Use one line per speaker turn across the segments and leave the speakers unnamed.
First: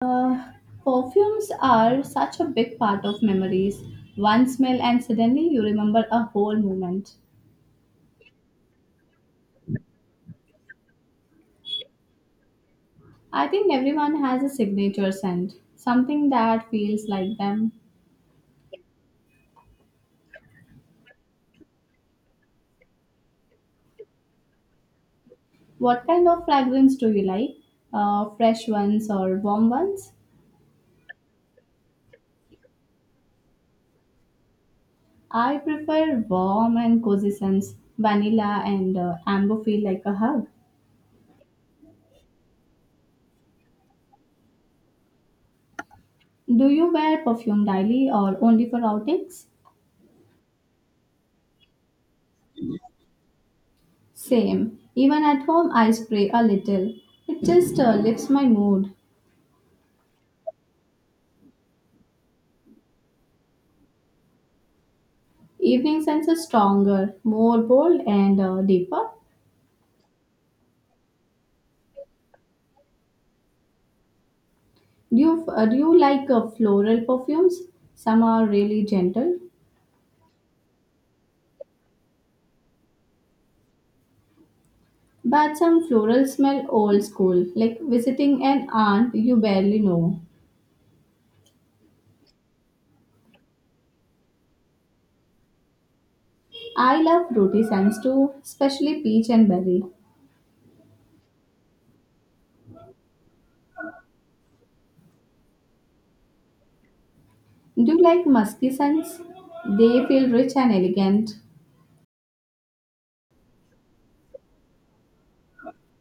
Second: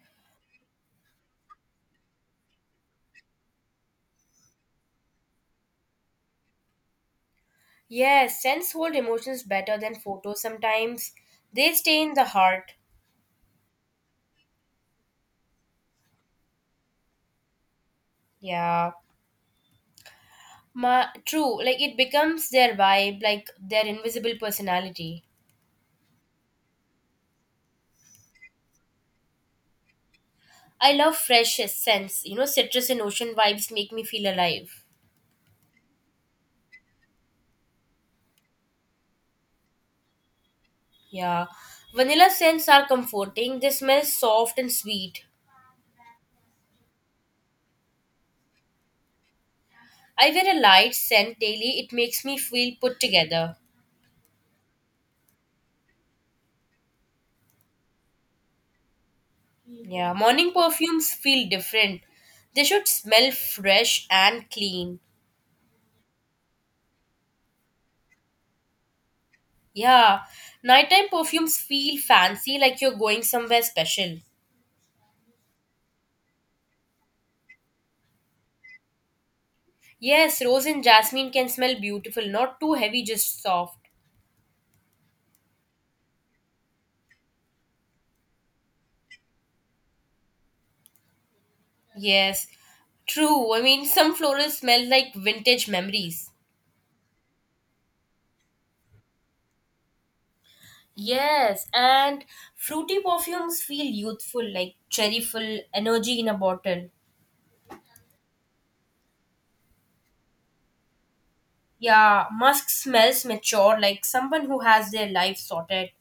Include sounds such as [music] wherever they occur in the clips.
Uh, Perfumes are such a big part of memories. One smell, and suddenly you remember a whole moment.
Yes, scents hold emotions better than photos sometimes. They stay in the heart.
I think everyone has a signature scent, something that feels like them.
Yeah. True, like it becomes their vibe, like their invisible personality.
What kind of fragrance do you like? Fresh ones or warm ones?
I love fresh scents. You know, citrus and ocean vibes make me feel alive.
I prefer warm and cozy scents, vanilla and amber feel like a hug.
Yeah. Vanilla scents are comforting. They smell soft and sweet.
Do you wear perfume daily or only for outings?
I wear a light scent daily. It makes me feel put together.
Same. Even at home, I spray a little. It just lifts my mood.
Yeah. Morning perfumes feel different. They should smell fresh and clean.
Evening scents are stronger, more bold, and deeper.
Yeah, nighttime perfumes feel fancy like you're going somewhere special.
Do you like floral perfumes? Some are really gentle,
Yes, rose and jasmine can smell beautiful, not too heavy, just soft.
but some floral smell old school, like visiting an aunt you barely know.
Yes, true. I mean, [laughs] some florals smell like vintage memories.
I love fruity scents too, especially peach and berry.
Yes, and fruity perfumes feel youthful, like cherryful energy in a bottle.
Do you like musky scents? They feel rich and elegant.
Yeah, musk smells mature, like someone who has their life sorted.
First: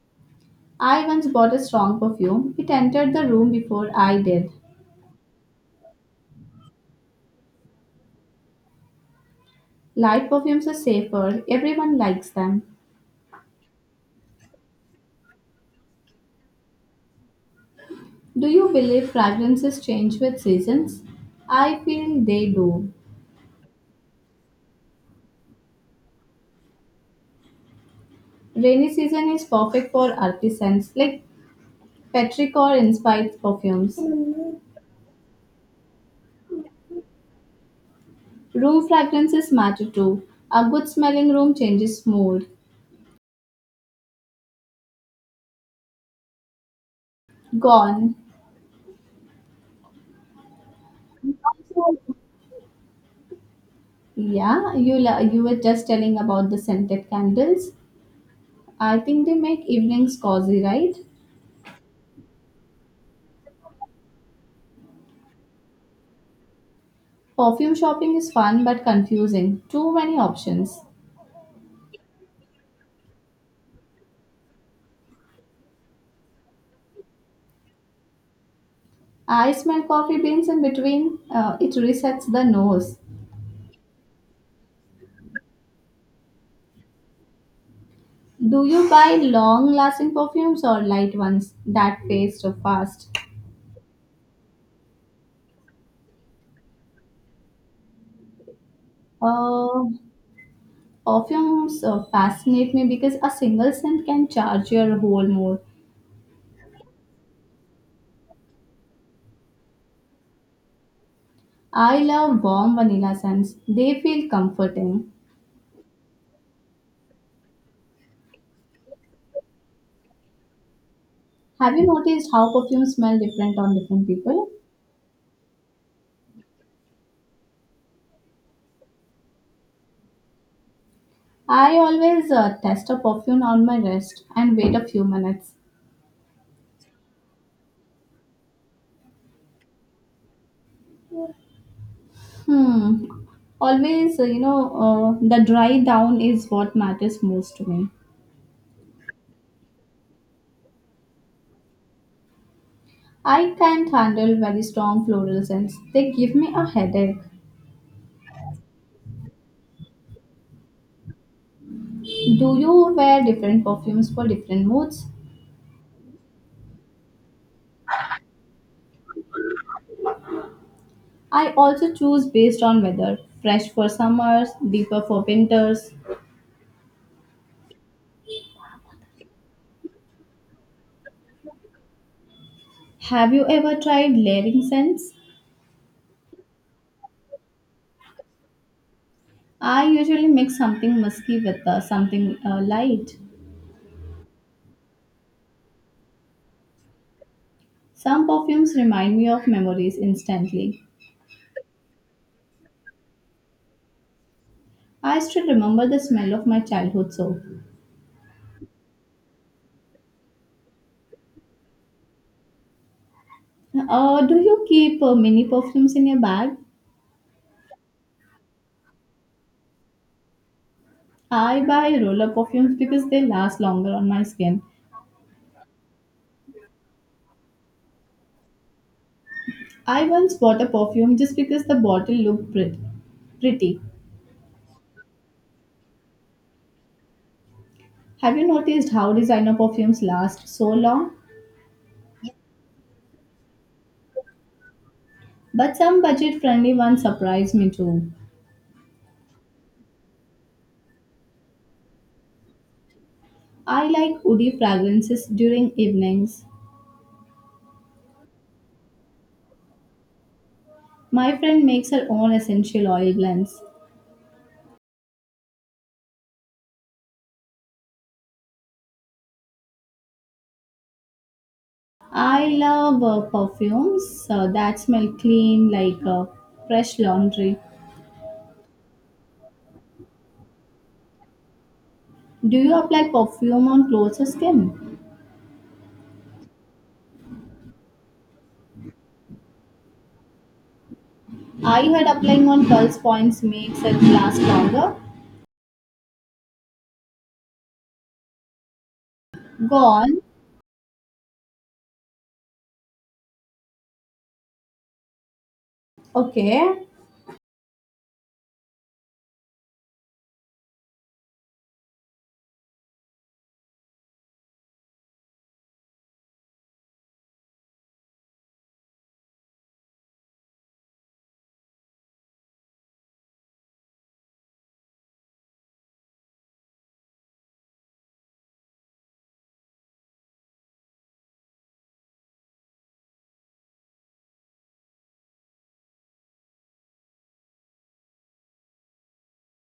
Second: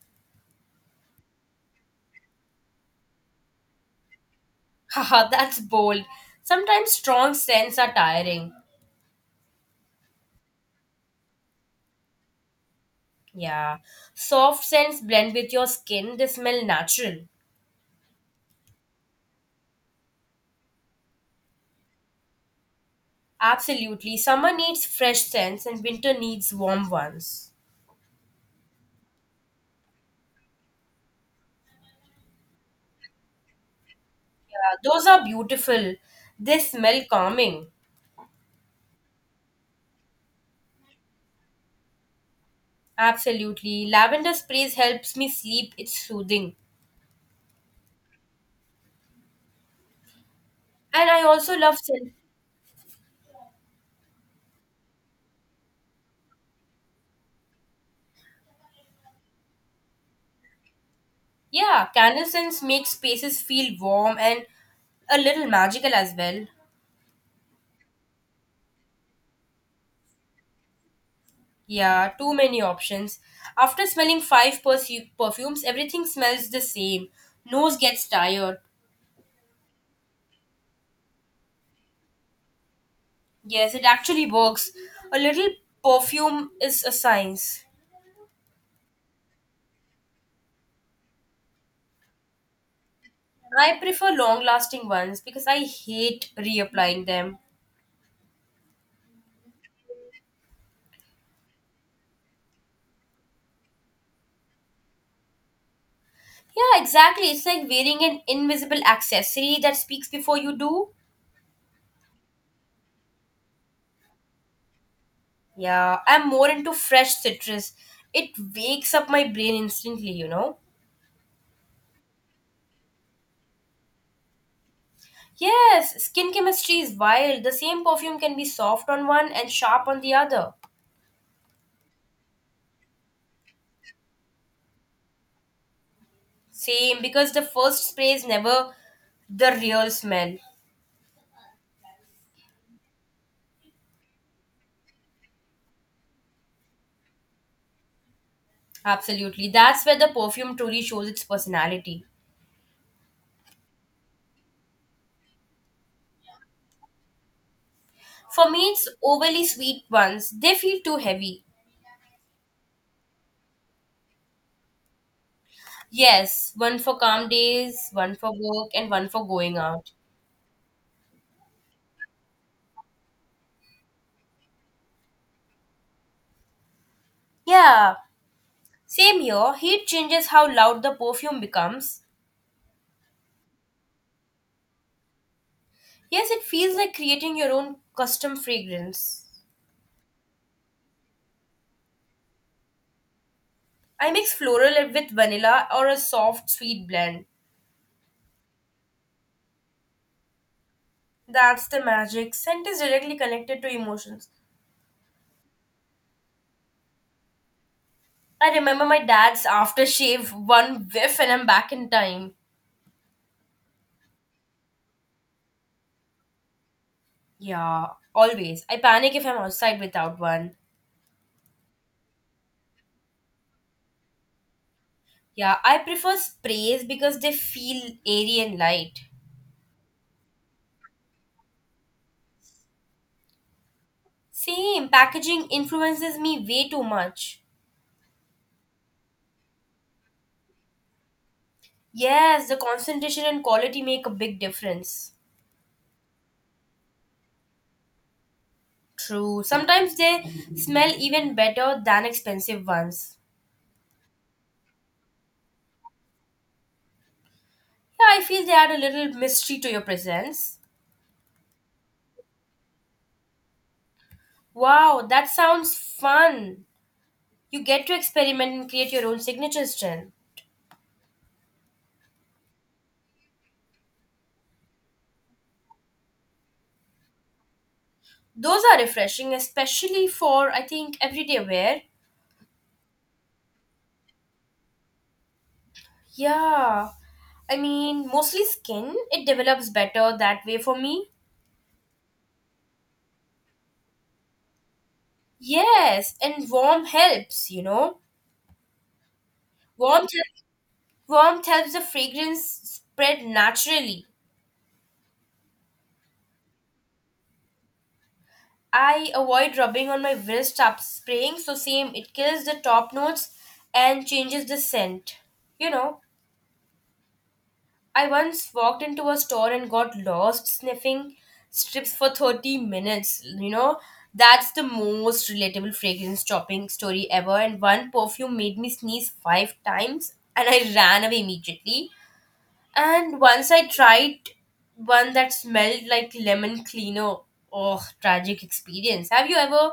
I once bought a strong perfume. It entered the room before I did.
[laughs] Haha, that's bold. Sometimes strong scents are tiring.
Light perfumes are safer. Everyone likes them.
Yeah, soft scents blend with your skin, they smell natural.
Do you believe fragrances change with seasons? I feel they do.
Absolutely. Summer needs fresh scents and winter needs warm ones.
Rainy season is perfect for artisans like petrichor inspired perfumes.
Yeah, those are beautiful. They smell calming.
Room fragrances matter too. A good smelling room changes mood.
Absolutely. Lavender sprays helps me sleep. It's soothing.
Gone.
And I also love scent.
Yeah, you were just telling about the scented candles. I think they make evenings cozy, right?
Yeah, candle scents make spaces feel warm and a little magical as well.
Perfume shopping is fun but confusing. Too many options.
Yeah, too many options. After smelling five perfumes, everything smells the same. Nose gets tired.
I smell coffee beans in between. It resets the nose.
Yes, it actually works. A little perfume is a science.
Do you buy long lasting perfumes or light ones that fade so fast?
I prefer long lasting ones because I hate reapplying them.
Uh, Perfumes fascinate me because a single scent can charge your whole mood.
Yeah, exactly. It's like wearing an invisible accessory that speaks before you do.
I love warm vanilla scents, they feel comforting.
Yeah, I'm more into fresh citrus. It wakes up my brain instantly, you know?
Have you noticed how perfumes smell different on different people?
Yes, skin chemistry is wild. The same perfume can be soft on one and sharp on the other.
I always test a perfume on my wrist and wait a few minutes.
Same, because the first spray is never the real smell.
Hmm. Always, the dry down is what matters most to me.
Absolutely. That's where the perfume truly shows its personality.
I can't handle very strong floral scents. They give me a headache.
For me, it's overly sweet ones. They feel too heavy.
Do you wear different perfumes for different moods?
Yes, one for calm days, one for work, and one for going out.
I also choose based on weather. Fresh for summers, deeper for winters.
Yeah, same here. Heat changes how loud the perfume becomes.
Have you ever tried layering scents?
Yes, it feels like creating your own custom fragrance.
I usually mix something musky with something light.
I mix floral with vanilla or a soft, sweet blend.
Some perfumes remind me of memories instantly.
That's the magic. Scent is directly connected to emotions.
I still remember the smell of my childhood soap.
I remember my dad's aftershave, one whiff, and I'm back in time.
Do you keep mini perfumes in your bag?
Yeah, always. I panic if I'm outside without one.
I buy roller perfumes because they last longer on my skin.
Yeah, I prefer sprays because they feel airy and light.
I once bought a perfume just because the bottle looked pretty.
Same, packaging influences me way too much.
Have you noticed how designer perfumes last so long?
Yes, the concentration and quality make a big difference.
But some budget friendly ones surprise me too.
True, sometimes they smell even better than expensive ones.
I like woody fragrances during evenings.
Yeah, I feel they add a little mystery to your presence.
My friend makes her own essential oil blends.
Wow, that sounds fun. You get to experiment and create your own signature strand.
I love perfumes that smell clean like fresh laundry.
Those are refreshing, especially for, I think, everyday wear.
Do you apply perfume on clothes or skin?
Yeah. I mean, mostly skin. It develops better that way for me.
I heard applying on pulse points makes it last longer.
Yes, and warm helps, you know.
Go
Warmth,
on.
warmth helps the fragrance spread naturally.
Okay.
I avoid rubbing on my wrist after spraying, so same, it kills the top notes and changes the scent, you know. I once walked into a store and got lost sniffing strips for 30 minutes. You know, that's the most relatable fragrance shopping story ever. And one perfume made me sneeze five times and I ran away immediately. And once I tried one that smelled like lemon cleaner. Oh, tragic experience. Have you ever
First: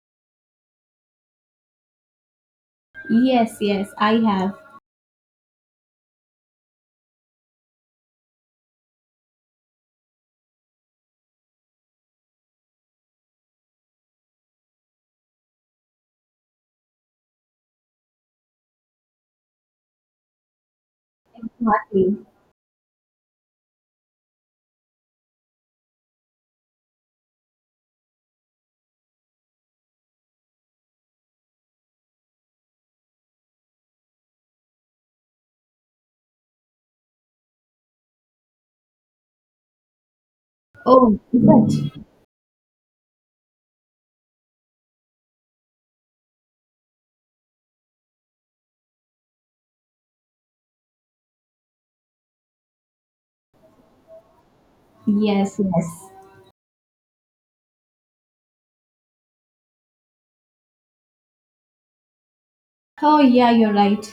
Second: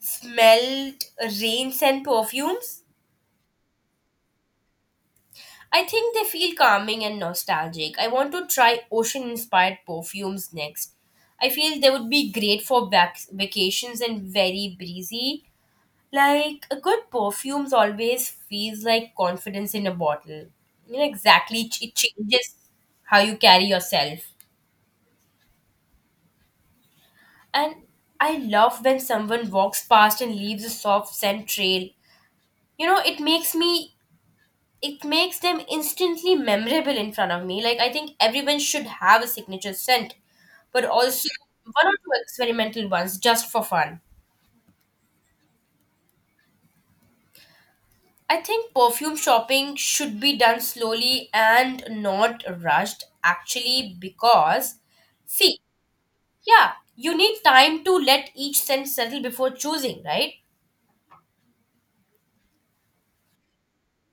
smelled rain scent perfumes?
Yes, yes, I have.
I think they feel calming and nostalgic. I want to try ocean inspired perfumes next. I feel they would be great for vacations and very breezy. Like a good perfumes always feels like confidence in a bottle. You know exactly it
Exactly.
changes how you carry yourself. And I love when someone walks past and leaves a soft scent trail. You know, it makes them instantly memorable in front of me. Like I think everyone should have a signature scent, but
Oh,
also
is
one or
it?
two experimental ones just for fun. I think perfume shopping should be done slowly and not rushed actually because
Yes,
see,
yes.
yeah, you need time to let each scent settle before choosing, right?
Oh, yeah, you're right.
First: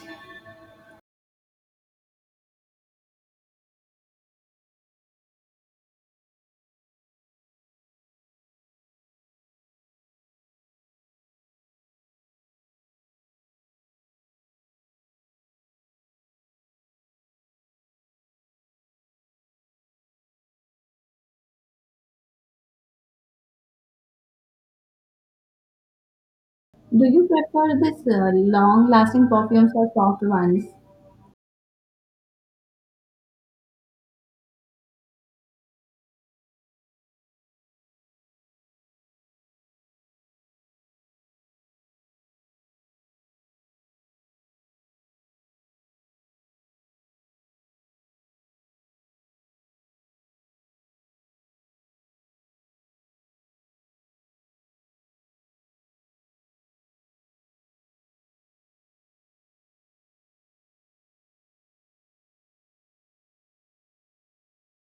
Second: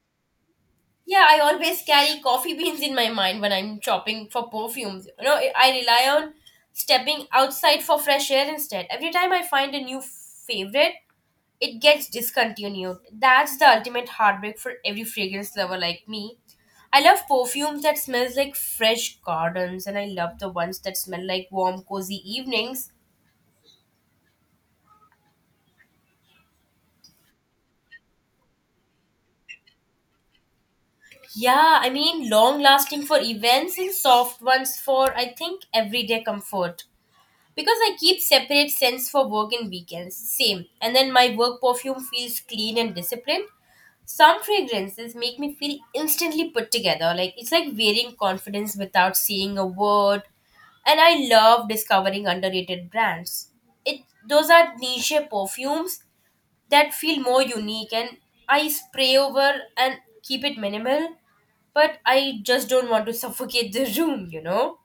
Yeah, I always carry coffee beans in my mind when I'm shopping for perfumes. You know, I rely on stepping outside for fresh air instead. Every time I find a new favorite, it gets discontinued. That's the ultimate heartbreak for every fragrance lover like me. I love perfumes that smells like fresh gardens and I love the ones that smell like warm cozy evenings.
Do you prefer this long-lasting perfumes or soft ones?
Yeah, I mean long lasting for events and soft ones for I think everyday comfort. Because I keep separate scents for work and weekends, same. And then my work perfume feels clean and disciplined. Some fragrances make me feel instantly put together. Like it's like wearing confidence without saying a word. And I love discovering underrated brands. It those are niche perfumes that feel more unique and I spray over and keep it minimal, but I just don't want to [laughs] suffocate the room, you know?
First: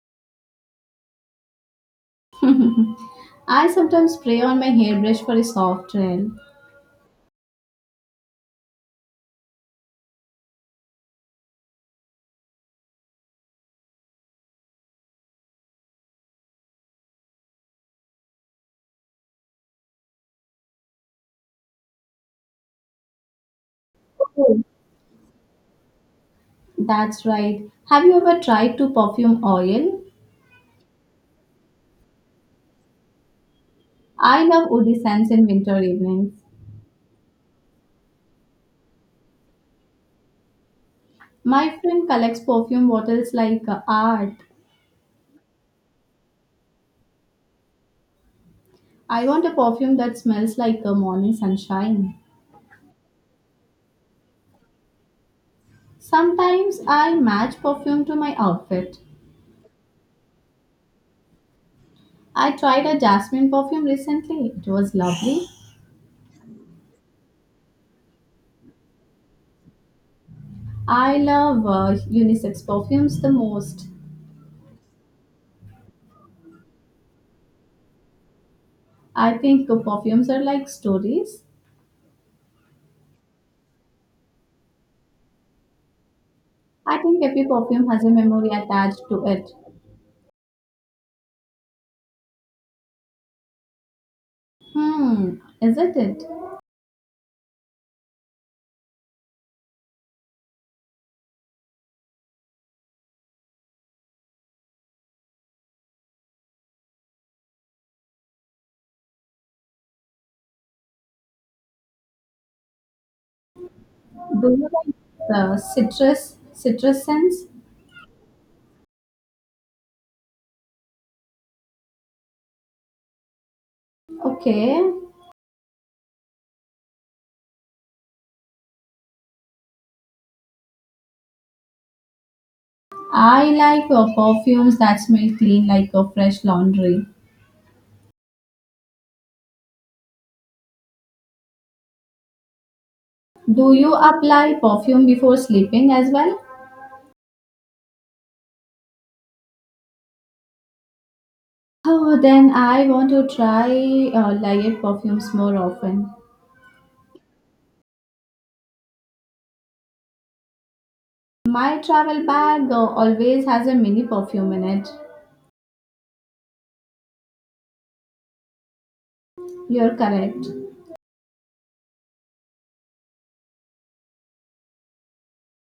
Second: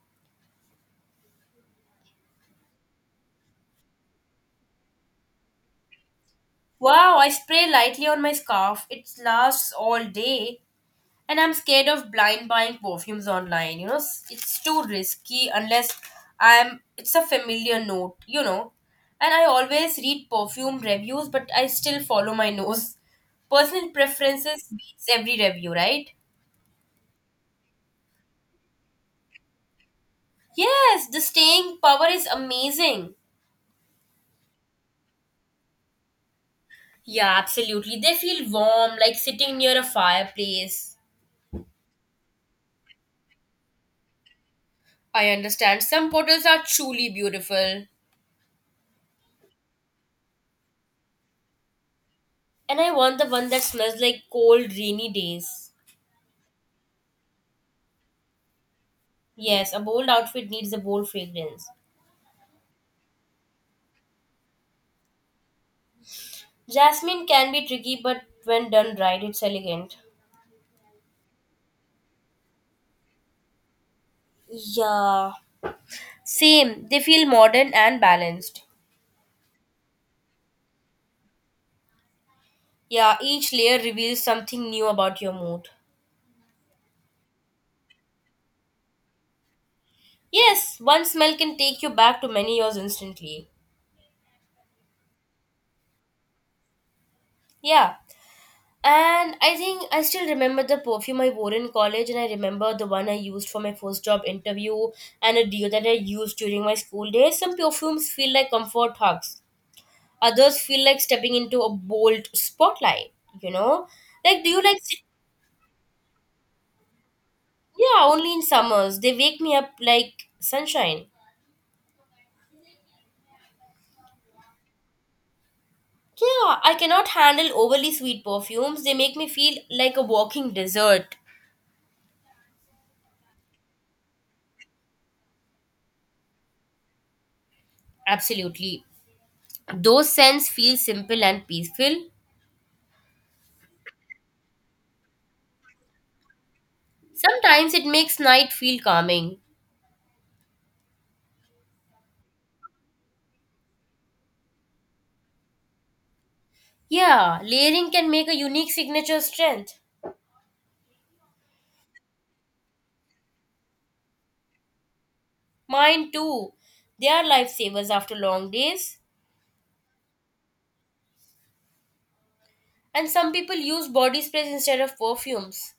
[laughs] I sometimes spray on my hairbrush for a soft trail.
Wow, I spray lightly on my scarf. It lasts all day. And I'm scared of blind buying perfumes online. You know, it's too risky unless I'm it's a familiar note, you know. And I always read perfume reviews, but I still follow my [laughs] nose. Personal preferences beats every review, right?
That's right. Have you ever tried to perfume oil?
Yes, the staying power is amazing.
I love woody scents in winter evenings.
Yeah, absolutely. They feel warm, like sitting near a fireplace.
My friend collects perfume bottles like art.
I understand. Some bottles are truly beautiful.
I want a perfume that smells like a morning sunshine.
And I want the one that smells like cold, rainy days.
Sometimes I match perfume to my outfit.
Yes, a bold outfit needs a bold fragrance.
I tried a jasmine perfume recently. It was lovely.
Jasmine can be tricky, but when done right, it's elegant.
I love unisex perfumes the most.
Yeah. Same. They feel modern and balanced.
I think perfumes are like stories.
Yeah, each layer reveals something new about your mood.
I think every perfume has a memory attached to it.
Yes, one smell can take you back to many years instantly.
Hmm, isn't it?
Yeah. And I think I still remember the perfume I wore in college, and I remember the one I used for my first job interview and a deal that I used during my school days. Some perfumes feel like comfort hugs, others feel like stepping into a bold spotlight, you know? Like, do
Do
you
you
like.
like
Sit-
the citrus scents?
Yeah, only in summers. They wake me up like sunshine.
Okay.
Yeah, I cannot handle overly sweet perfumes. They make me feel like a walking dessert.
I like perfumes that smell clean like a fresh laundry.
Absolutely. Those scents feel simple and peaceful.
Do you apply perfume before sleeping as well?
Sometimes it makes night feel calming.
Oh, then I want to try layered perfumes more often.
Yeah, layering can make a unique signature strength.
My travel bag always has a mini perfume in it.
Mine too. They are lifesavers after long days.
You're correct.
And some people use body sprays instead of perfumes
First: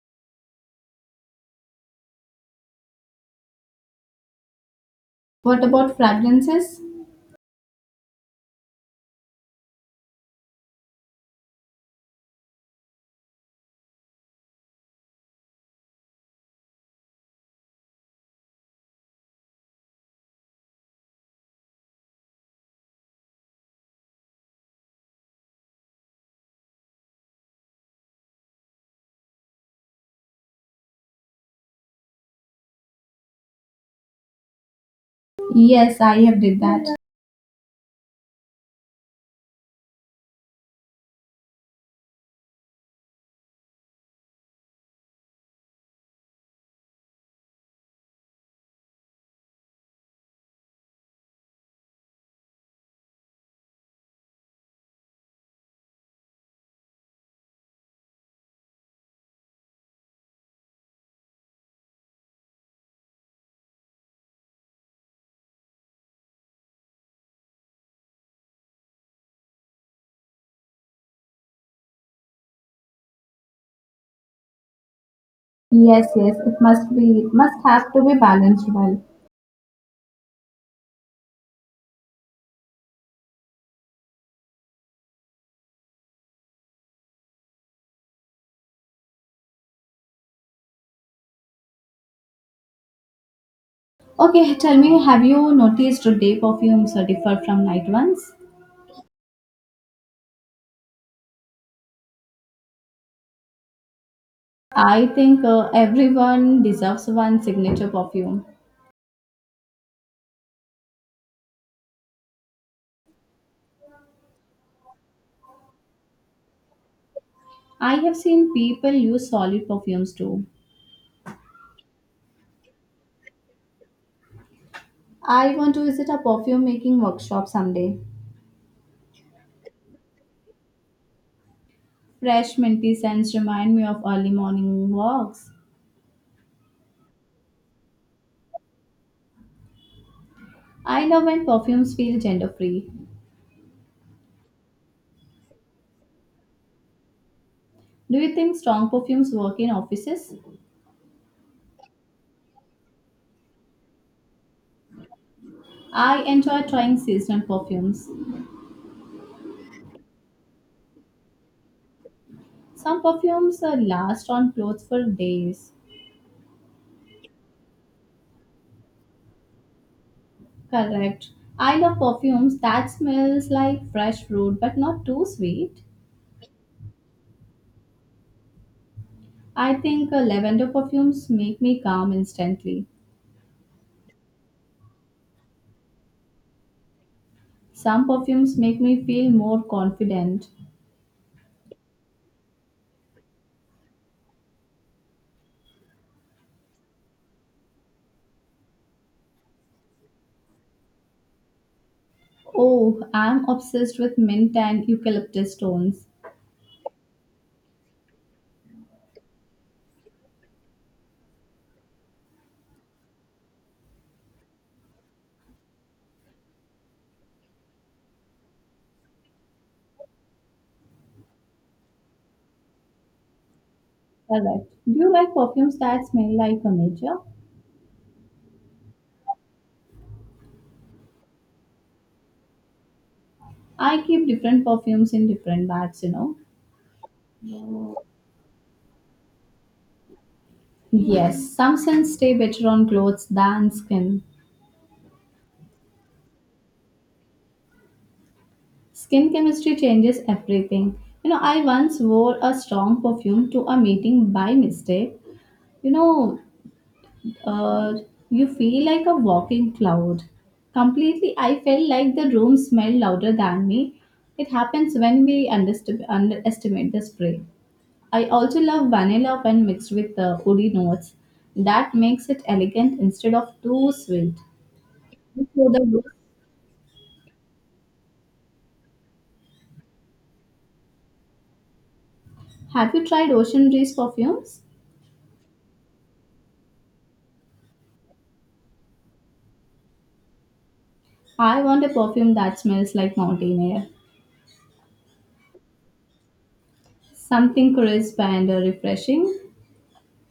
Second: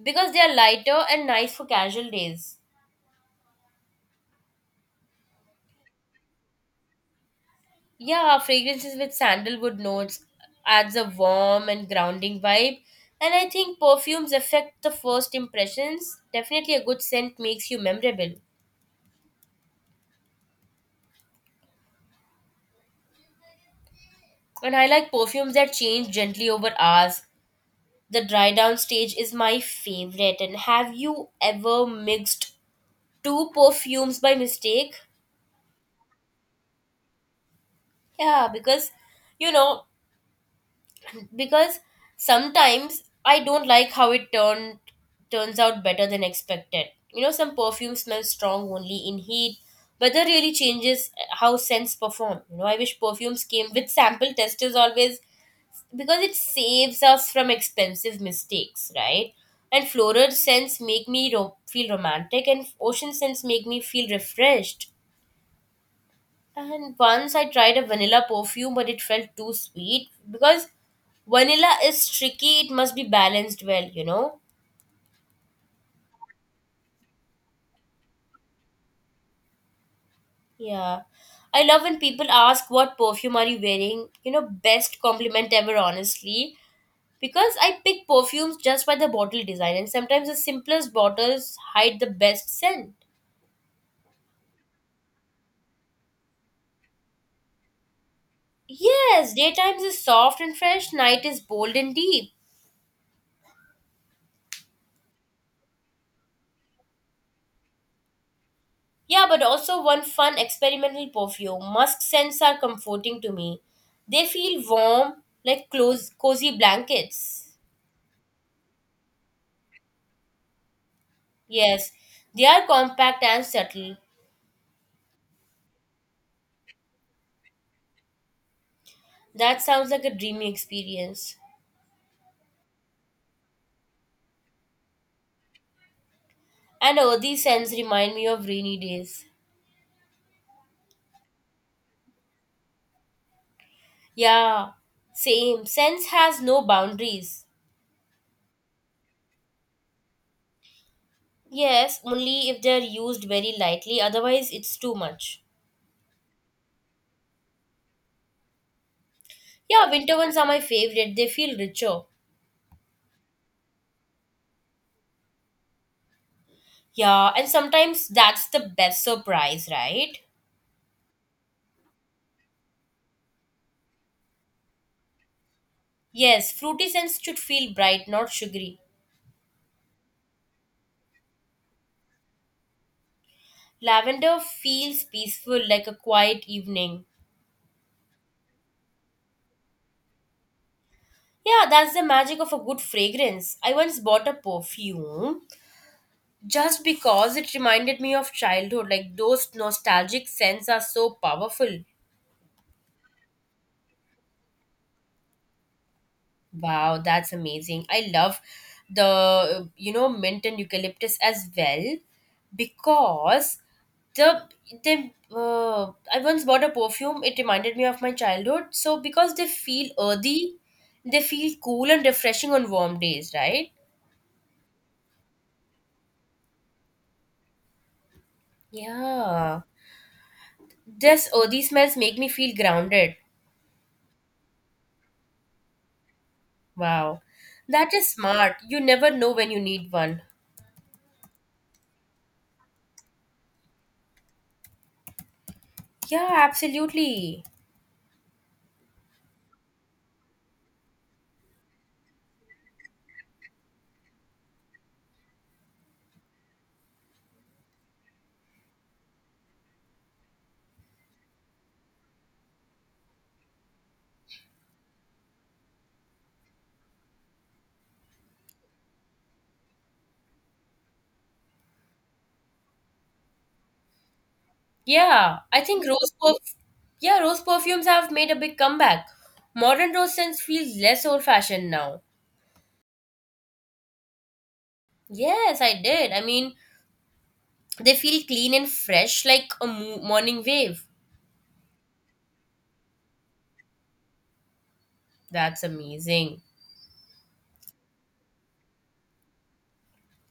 because they are lighter and nice for casual days.
What about fragrances?
Yeah, fragrances with sandalwood notes adds a warm and grounding vibe. And I think perfumes affect the first impressions. Definitely a good scent makes you memorable. And I like perfumes that change gently over hours. The dry down stage is my favorite. And have you ever mixed two perfumes by mistake?
Yes, I have did that.
Yeah, you know, because sometimes I don't like how it turned turns out better than expected. You know, some perfume smells strong only in heat. Weather really changes how scents perform. You know, I wish perfumes came with sample testers always because it saves us from expensive mistakes, right? And floral scents make me feel romantic, and ocean scents make me feel refreshed. And once I tried a vanilla perfume, but it felt too sweet because vanilla is tricky, it must be balanced well, you know?
Yes, yes, it must be, it must have to be balanced well.
Yeah. I love when people ask what perfume are you wearing? You know, best compliment ever, honestly. Because I pick perfumes just by the bottle design, and sometimes the simplest bottles hide the best scent.
Okay, tell me, have you noticed day perfumes are differ from night ones?
Yes, daytimes is soft and fresh, night is bold and deep.
I think everyone deserves one signature perfume.
Yeah, but also one fun experimental perfume. Musk scents are comforting to me. They feel warm, like close, cozy blankets.
I have seen people use solid perfumes too.
Yes, they are compact and subtle.
I want to visit a perfume making workshop someday.
That sounds like a dreamy experience.
Fresh minty scents remind me of early morning walks.
And earthy scents remind me of rainy days.
I love when perfumes feel gender free.
Yeah, same. Scents has no boundaries.
Do you think strong perfumes work in offices?
Yes, only if they are used very lightly, otherwise, it's too much.
I enjoy trying seasonal perfumes.
Yeah, winter ones are my favorite. They feel richer.
Some perfumes last on clothes for days.
Yeah, and sometimes that's the best surprise, right?
Correct. I love perfumes that smells like fresh fruit but not too sweet.
Yes, fruity scents should feel bright, not sugary.
I think lavender perfumes make me calm instantly.
Lavender feels peaceful like a quiet evening.
Some perfumes make me feel more confident.
Yeah, that's the magic of a good fragrance. I once bought a perfume just because it reminded me of childhood. Like those nostalgic scents are so powerful.
Oh, I'm obsessed with mint and eucalyptus stones.
Wow, that's amazing. I love the, you know, mint and eucalyptus as well because the they I once bought a perfume. It reminded me of my childhood. So because they feel earthy, they feel cool and refreshing on warm days, right?
Correct. Do you like perfumes that smell like a nature?
Yeah. This earthy smells make me feel grounded.
I keep different perfumes in different bags, you know.
Wow. That is smart. You never know when you need one.
Yes, some scents stay better on clothes than skin.
Yeah, absolutely.
Skin chemistry changes everything. You know, I once wore a strong perfume to a meeting by mistake. You know, uh, you feel like a walking cloud. Completely, I felt like the room smelled louder than me. It happens when we underestimate the spray. I also love vanilla when mixed with the woody notes. That makes it elegant instead of too sweet.
Yeah, I
So
think
the-
rose perfumes have made a big comeback. Modern rose scents feel less old fashioned now.
Have you tried Ocean Breeze perfumes?
Yes, I did. I mean, they feel clean and fresh like a morning wave.
I want a perfume that smells like mountain air,
That's amazing.
something crisp and refreshing.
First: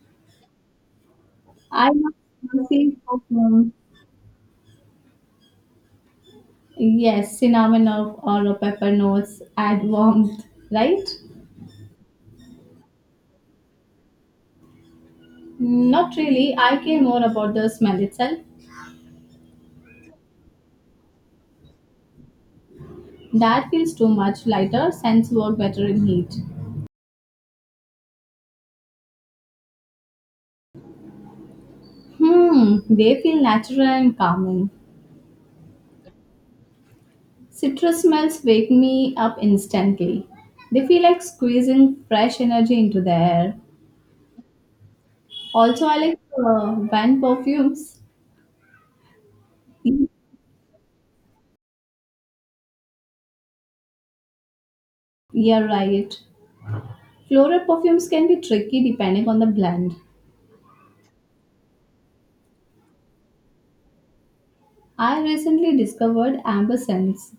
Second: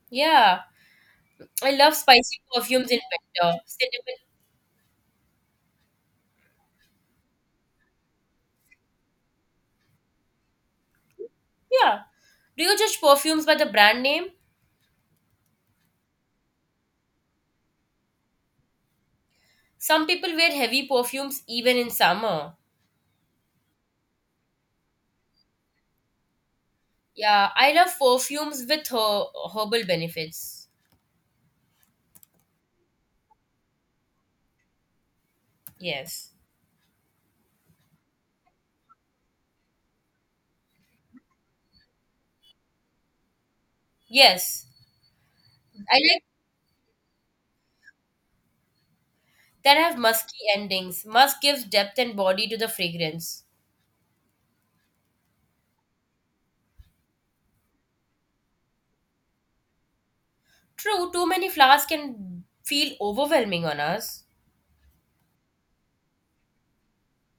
Yeah, I
I
love
love
spicy perfumes
spicy
in winter.
perfume.
Cinnamon.
Yes, cinnamon or a pepper notes add warmth, right?
Yeah. Do you judge perfumes by the brand name?
Not really. I care more about the smell itself.
Some people wear heavy perfumes even in summer.
That feels too much lighter, scents work better in heat.
Yeah, I love perfumes with herbal benefits.
Hmm, they feel natural and calming.
Yes.
Citrus smells wake me up instantly. They feel like squeezing fresh energy into the air.
Yes.
Also,
I
I like
like
van perfumes.
that have musky endings. Musk gives depth and body to the fragrance.
Yeah, right. Floral perfumes can be tricky depending on the blend.
True, too many flowers can feel overwhelming on us.
I recently discovered amber scents.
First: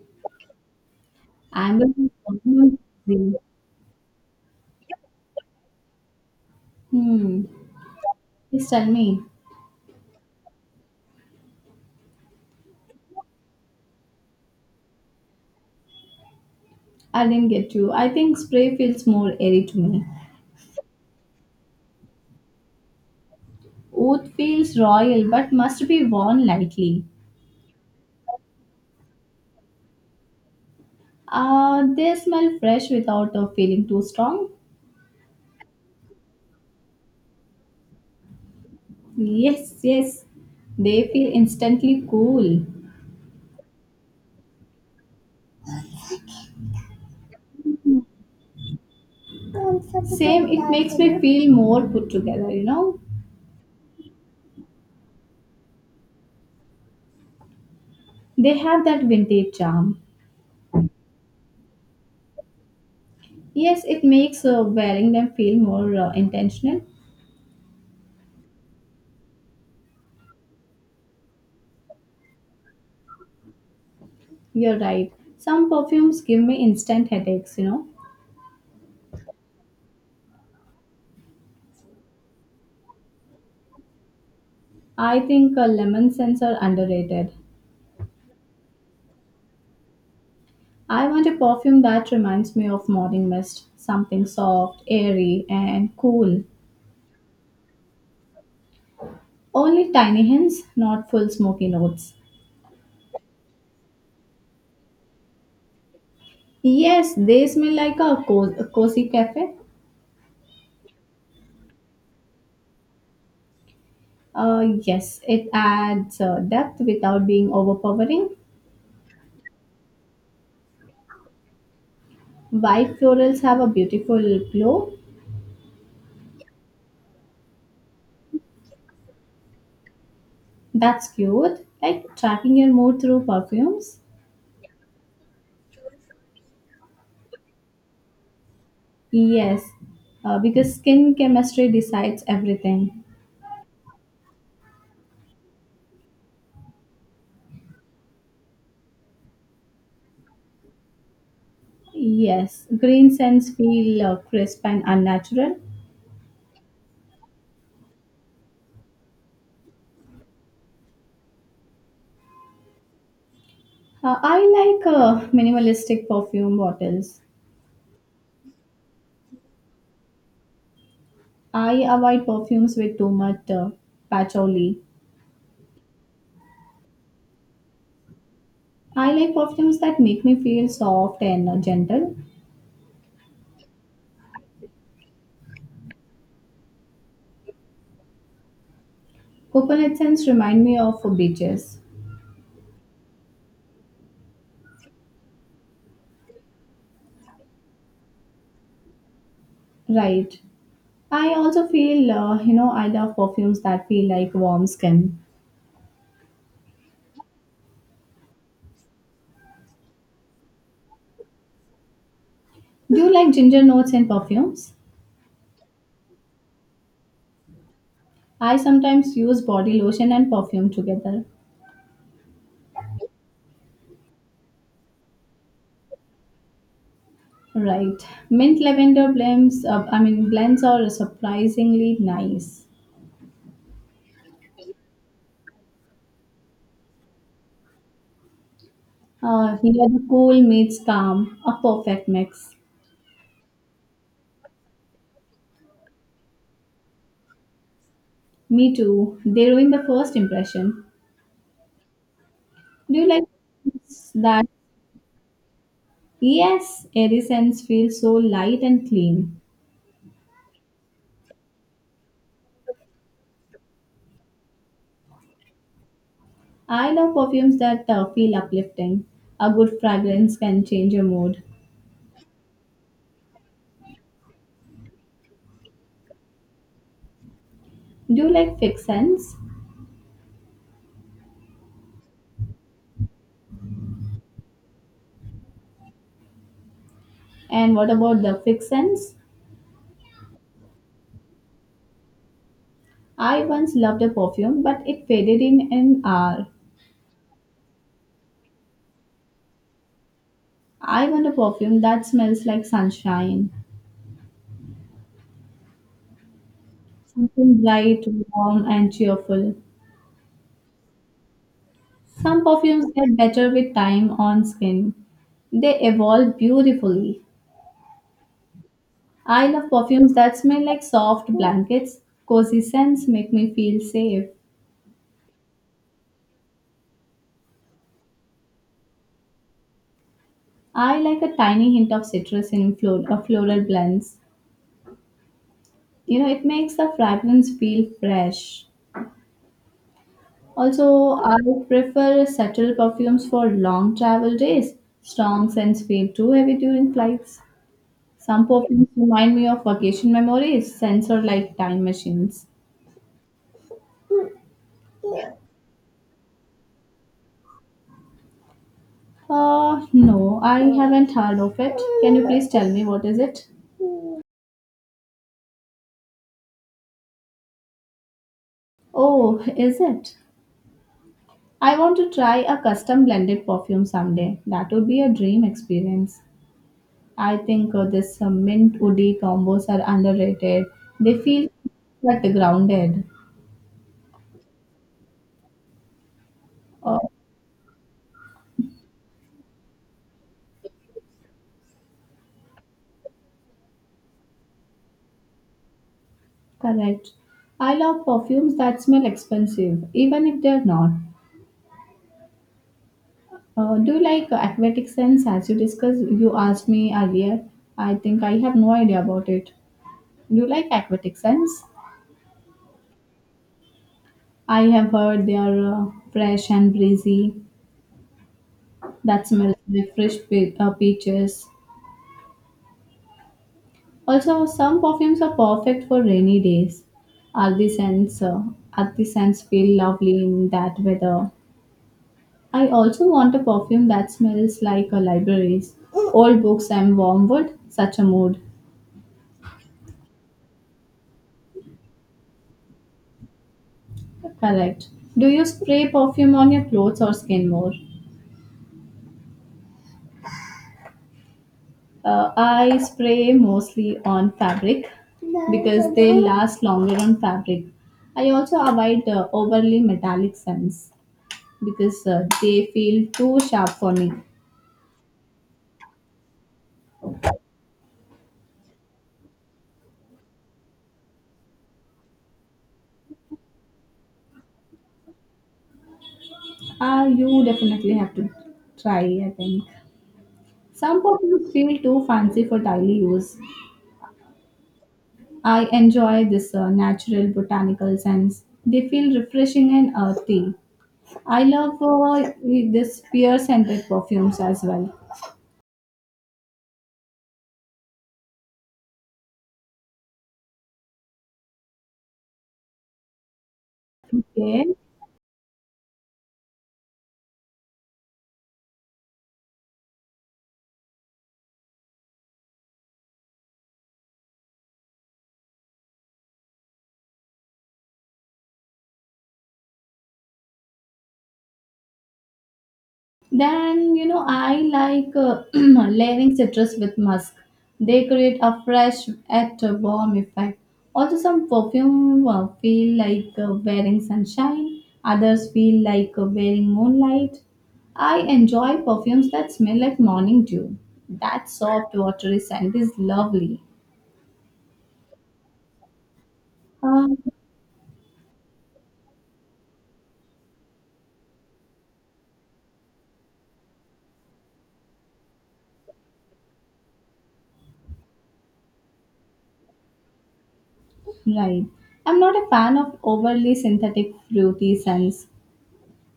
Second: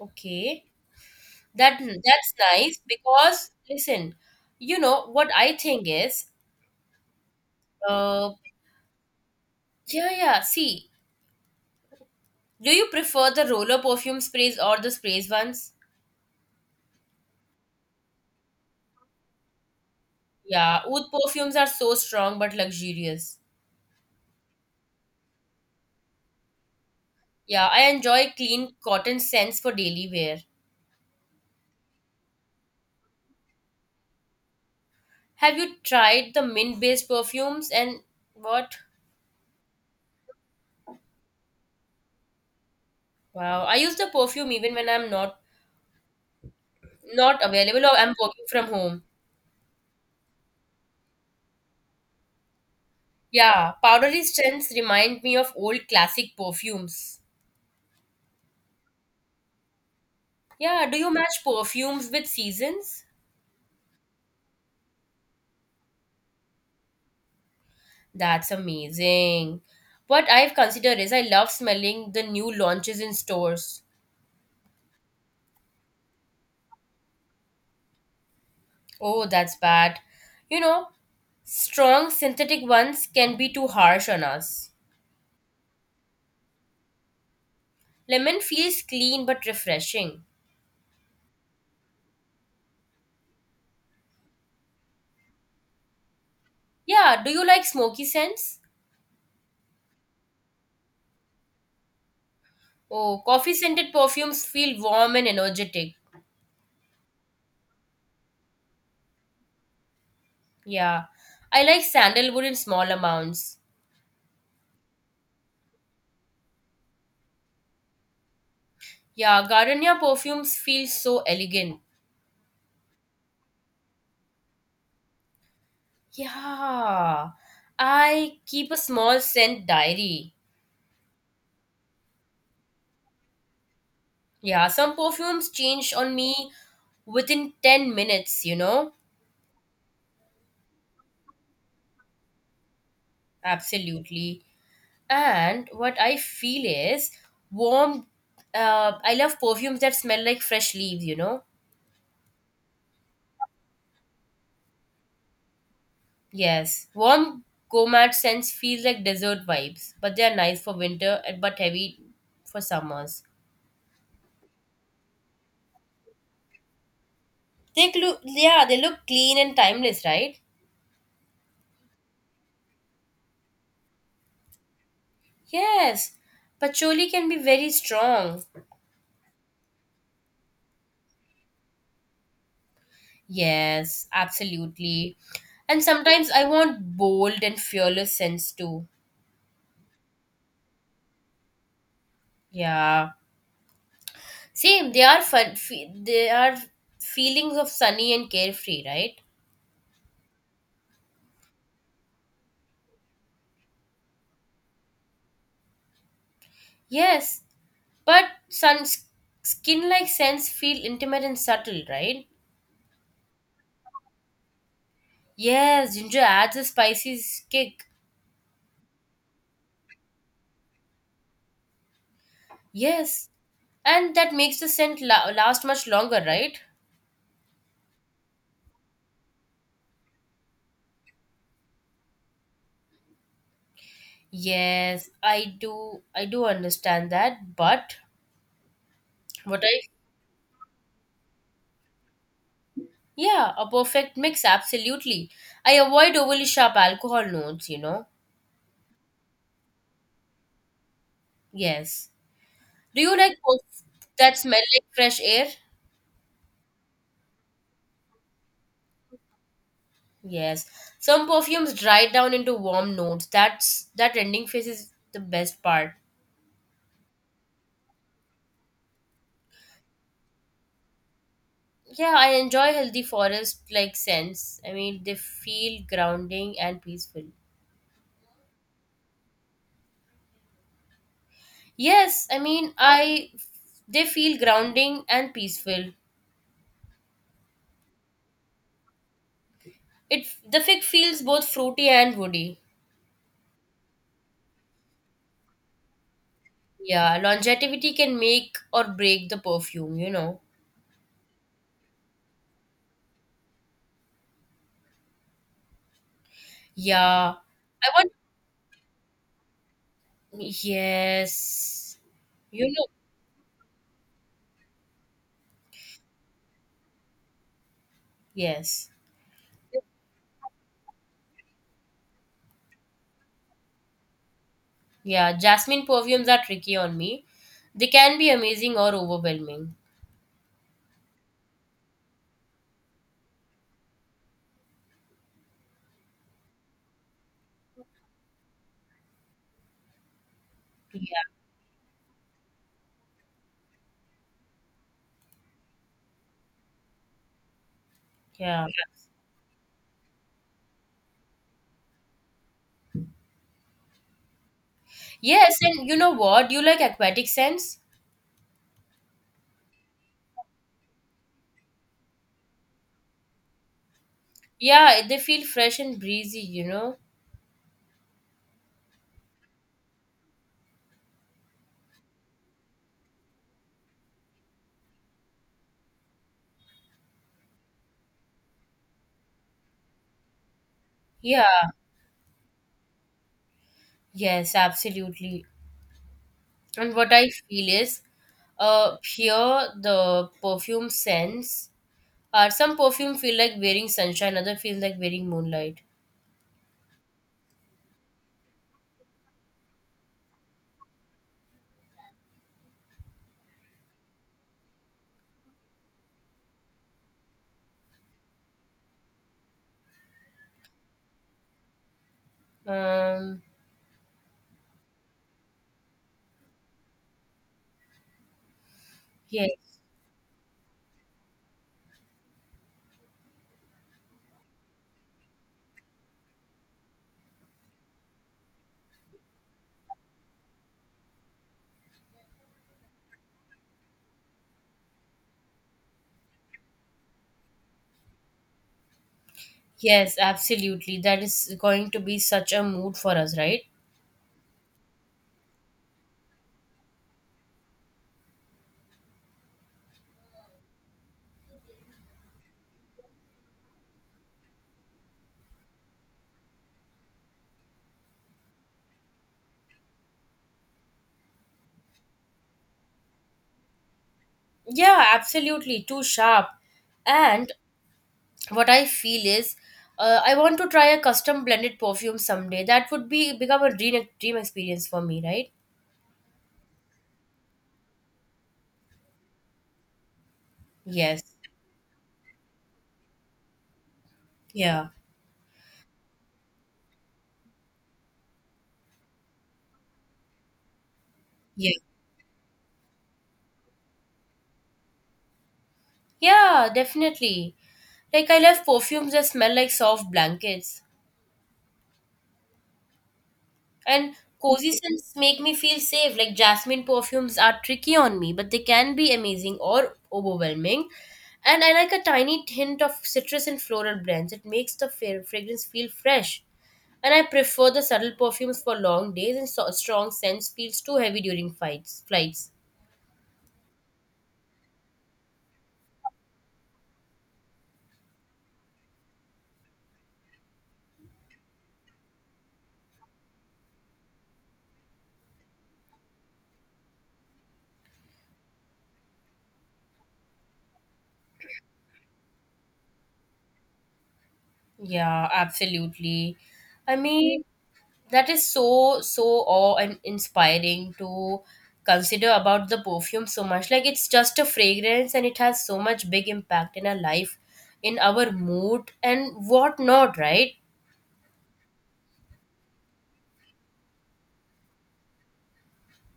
Okay. That
Amber is
that's
amazing.
nice because listen, you know what I think is
Hmm.
uh
Please tell me.
yeah, see, do you prefer the roller perfume sprays or the sprays ones?
I didn't get you. I think spray feels more airy to me.
Yeah, oud perfumes are so strong but luxurious.
Oud feels royal but must be worn lightly.
Yeah, I enjoy clean cotton scents for daily wear.
They smell fresh without feeling too strong.
Have you tried the mint based perfumes and what?
Yes, yes. They feel instantly cool.
Wow, I use the perfume even when I'm not available or I'm working from home.
Same, it makes me feel more put together, you know.
Yeah, powdery scents remind me of old classic perfumes.
They have that vintage charm.
Yeah, do you match perfumes with seasons?
Yes, it makes wearing them feel more intentional.
That's amazing. What I've considered is I love smelling the new launches in stores.
You're right. Some perfumes give me instant headaches, you know.
Oh, that's bad. You know, strong synthetic ones can be too harsh on us.
I think lemon scents are underrated.
Lemon feels clean but refreshing.
I want a perfume that reminds me of morning mist, something soft, airy, and cool.
Yeah, do you like smoky scents?
Only tiny hints, not full smoky notes.
Oh, coffee scented perfumes feel warm and energetic.
Yes, they smell like a, a cozy cafe.
Yeah. I like sandalwood in small amounts.
Yes, it adds depth without being overpowering.
Yeah, gardenia perfumes feel so elegant.
White florals have a beautiful glow.
Yeah. I keep a small scent diary.
That's cute. Like tracking your mood through perfumes.
Yeah, some perfumes change on me within 10 minutes, you know?
Yes, because skin chemistry decides everything.
Absolutely. And what I feel is warm. I love perfumes that smell like fresh leaves, you know?
Yes, green scents feel crisp and unnatural.
Yes, warm gourmet scents feel like desert vibes, but they are nice for winter and but heavy for summers.
I like minimalistic perfume bottles.
They look, yeah, they look clean and timeless, right?
I avoid perfumes with too much patchouli.
Yes, patchouli can be very strong.
I like perfumes that make me feel soft and gentle.
Yes, absolutely. And sometimes I want bold and fearless scents too.
Coconut scents remind me of beaches.
Yeah, same. They are fun. They are feelings of sunny and carefree, right?
Right. I also feel, I love perfumes that feel like warm skin.
Yes, but suns skin like scents feel intimate and subtle, right?
Do you like ginger notes in perfumes?
Yes, ginger adds a spicy kick.
I sometimes use body lotion and perfume together.
Yes. And that makes the scent last much longer, right?
Right. Mint lavender blends, blends are surprisingly nice.
Yes, I do understand that, but what
You
I,
know, the cool meets calm, a perfect mix.
yeah, a perfect mix, absolutely. I avoid overly sharp alcohol notes, you know.
Me too. They ruin the first impression.
Yes.
Do
Do
you
you
like
like that
that?
smell like fresh air?
Yes, airy scents feel so light and clean.
Yes. Some perfumes dry down into warm notes. That ending phase is the best part.
I love perfumes that feel uplifting. A good fragrance can change your mood.
Yeah, I enjoy healthy forest like scents. I mean, they feel grounding and peaceful.
Do you like fixed scents?
Yes, I mean, I, they feel grounding and peaceful.
And what about the fixed scents?
It, the fig feels both fruity and woody.
I once loved a perfume, but it faded in an hour.
Yeah, longevity can make or break the perfume, you know.
I want a perfume that smells like sunshine,
Yeah.
something
I
bright,
want,
warm, and cheerful.
yes.
Some
You
perfumes
know,
get better with time on skin. They evolve beautifully.
yes.
I love perfumes that smell like soft blankets. Cozy scents make me feel safe.
Yeah, jasmine perfumes are tricky on me. They can be amazing or overwhelming.
I like a tiny hint of citrus in floral blends. You know, it makes the fragrance feel fresh. Also,
Yeah,
I prefer subtle perfumes for long travel days. Strong scents feel too heavy during flights. Some
yeah.
perfumes remind me of vacation memories, scents are like time machines.
Yes, and you know what? Do you like aquatic scents?
No, I haven't heard of it. Can you please tell me what is it?
Yeah, they feel fresh and breezy, you know?
Oh, is it? I want to try a custom blended perfume someday. That would be a dream experience. I think this mint woody combos are underrated. They feel
Yeah,
but grounded.
yes, absolutely. And
Uh,
what I feel is, here the perfume scents are, some perfume feel like wearing sunshine, other feel like wearing moonlight.
Correct. I love perfumes that smell expensive, even if they're not. Do you like aquatic scents? As you discussed, you asked me earlier. I think I have no idea about it. Do you like aquatic scents?
Um,
I have heard they are fresh and breezy. That
yes,
smells like fresh peaches. Also, some perfumes are perfect for rainy days. Earthy scents, uh, Earthy scents feel lovely in that weather. I also want a perfume that smells like a libraries, old books, and warm wood. Such a mood.
yes, absolutely. That is going to be such a mood for us, right?
Correct. Do you spray perfume on your clothes or skin more? I spray mostly on fabric because they last longer on fabric. I also avoid overly metallic scents, because they feel too sharp for me.
Yeah, absolutely. Too sharp. And what I feel is, I want to try a custom blended perfume someday. That would be become a dream experience for me, right?
Ah, you definitely have to try, I think. Some
Yes.
perfumes feel too fancy for daily use.
Yeah.
I enjoy this natural botanical scents. They feel refreshing and earthy. I
Yeah.
love this pear scented perfumes as well.
Yeah, definitely. Like, I love perfumes that smell like soft blankets. And
Okay.
cozy scents make me feel safe. Like jasmine perfumes are tricky on me, but they can be amazing or overwhelming. And I like a tiny hint of citrus and floral blends. It makes the fragrance feel fresh. And I prefer the subtle perfumes for long days and strong scents feels too heavy during fights, flights.
Then, you know, I like [clears throat] layering citrus with musk. They create a fresh yet warm effect. Also, some perfume feel like wearing sunshine. Others feel like wearing moonlight. I enjoy perfumes that smell like morning dew. That soft, watery scent is lovely.
Yeah, absolutely. I
Uh,
mean, that is so, so awe and inspiring to consider about the perfume so much. Like, it's just a fragrance and it has so much big impact in our life, in our mood, and whatnot, right?
right. I'm not a fan of overly synthetic fruity scents.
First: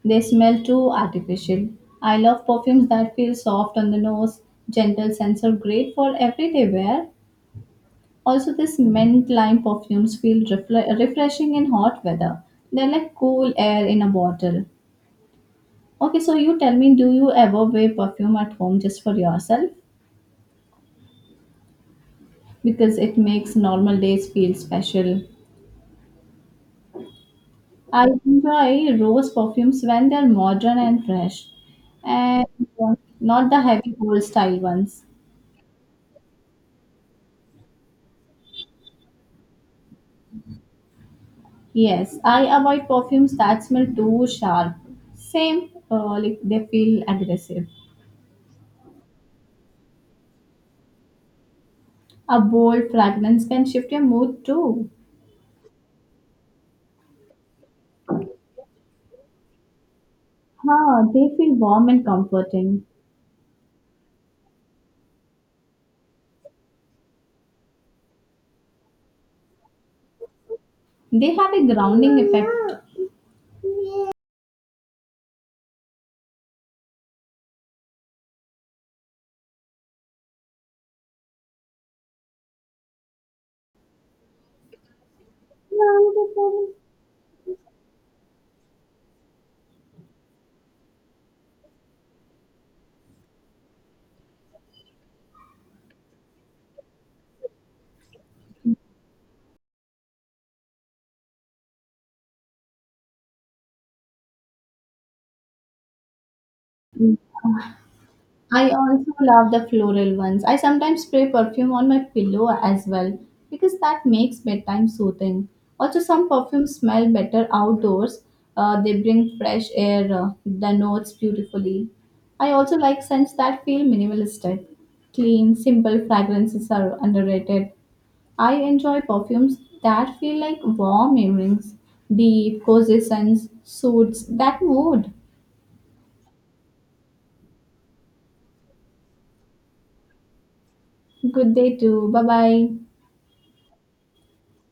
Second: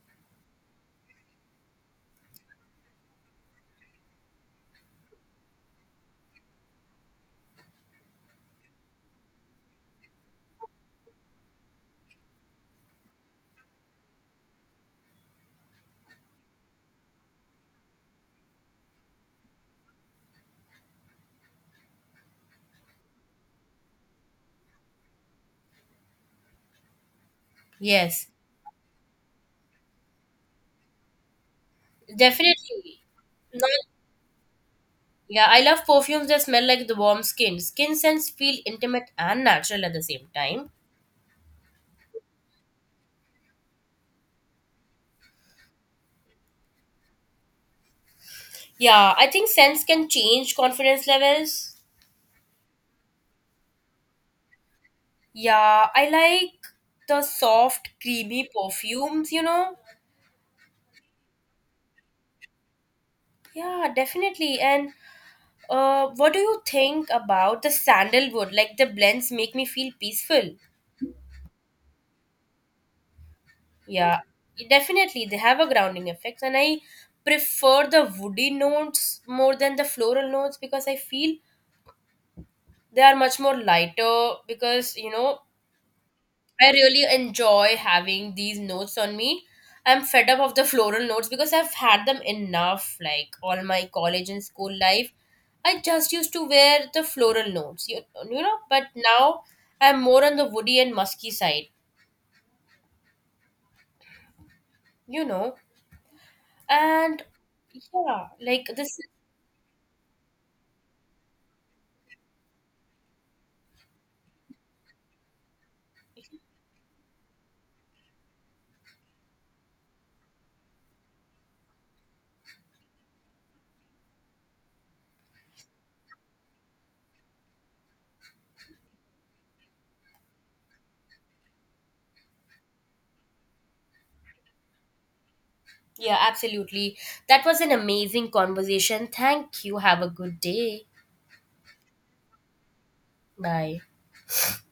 They smell too artificial. I love perfumes that feel soft on the nose, gentle sensor, great for everyday wear. Also, this mint lime perfumes feel refreshing in hot weather. They're like cool air in a bottle. Okay, so you tell me, do you ever wear perfume at home just for yourself? Because it makes normal days feel special. I
Yes,
enjoy rose perfumes when they're modern and fresh, and uh,
definitely.
not the
Not,
heavy old style ones.
yeah, I love perfumes that smell like the warm skin. Skin scents feel intimate and natural at the same time.
Yes, I avoid perfumes that smell too sharp. Same, like they feel aggressive.
Yeah, I think scents can change confidence levels.
A bold fragrance can shift your mood too.
Yeah, I like the soft, creamy perfumes, you know?
Huh, they feel warm and comforting.
Yeah, definitely. And what do you think about the sandalwood? Like the blends make me feel peaceful.
They have a grounding effect.
Yeah, definitely. They have a grounding effect. And I prefer the woody notes more than the floral notes because I feel they are much more lighter because, you know, I really enjoy having these notes on me. I'm fed up of the floral notes because I've had them enough, like all my college and school life. I just used to wear the floral notes, you know, but now I'm more on the woody and musky side, you know. And yeah, like
I
this,
also love the floral ones. I sometimes spray perfume on my pillow as well because that makes bedtime soothing. Also, some perfumes smell better outdoors. They bring fresh air, the notes beautifully. I also like scents that feel minimalistic. Clean, simple fragrances are underrated. I enjoy perfumes that feel like warm evenings, deep, cozy scents, suits that mood.
yeah, absolutely. That was an amazing conversation. Thank you. Have a good day.
Good day too. Bye bye.
Bye.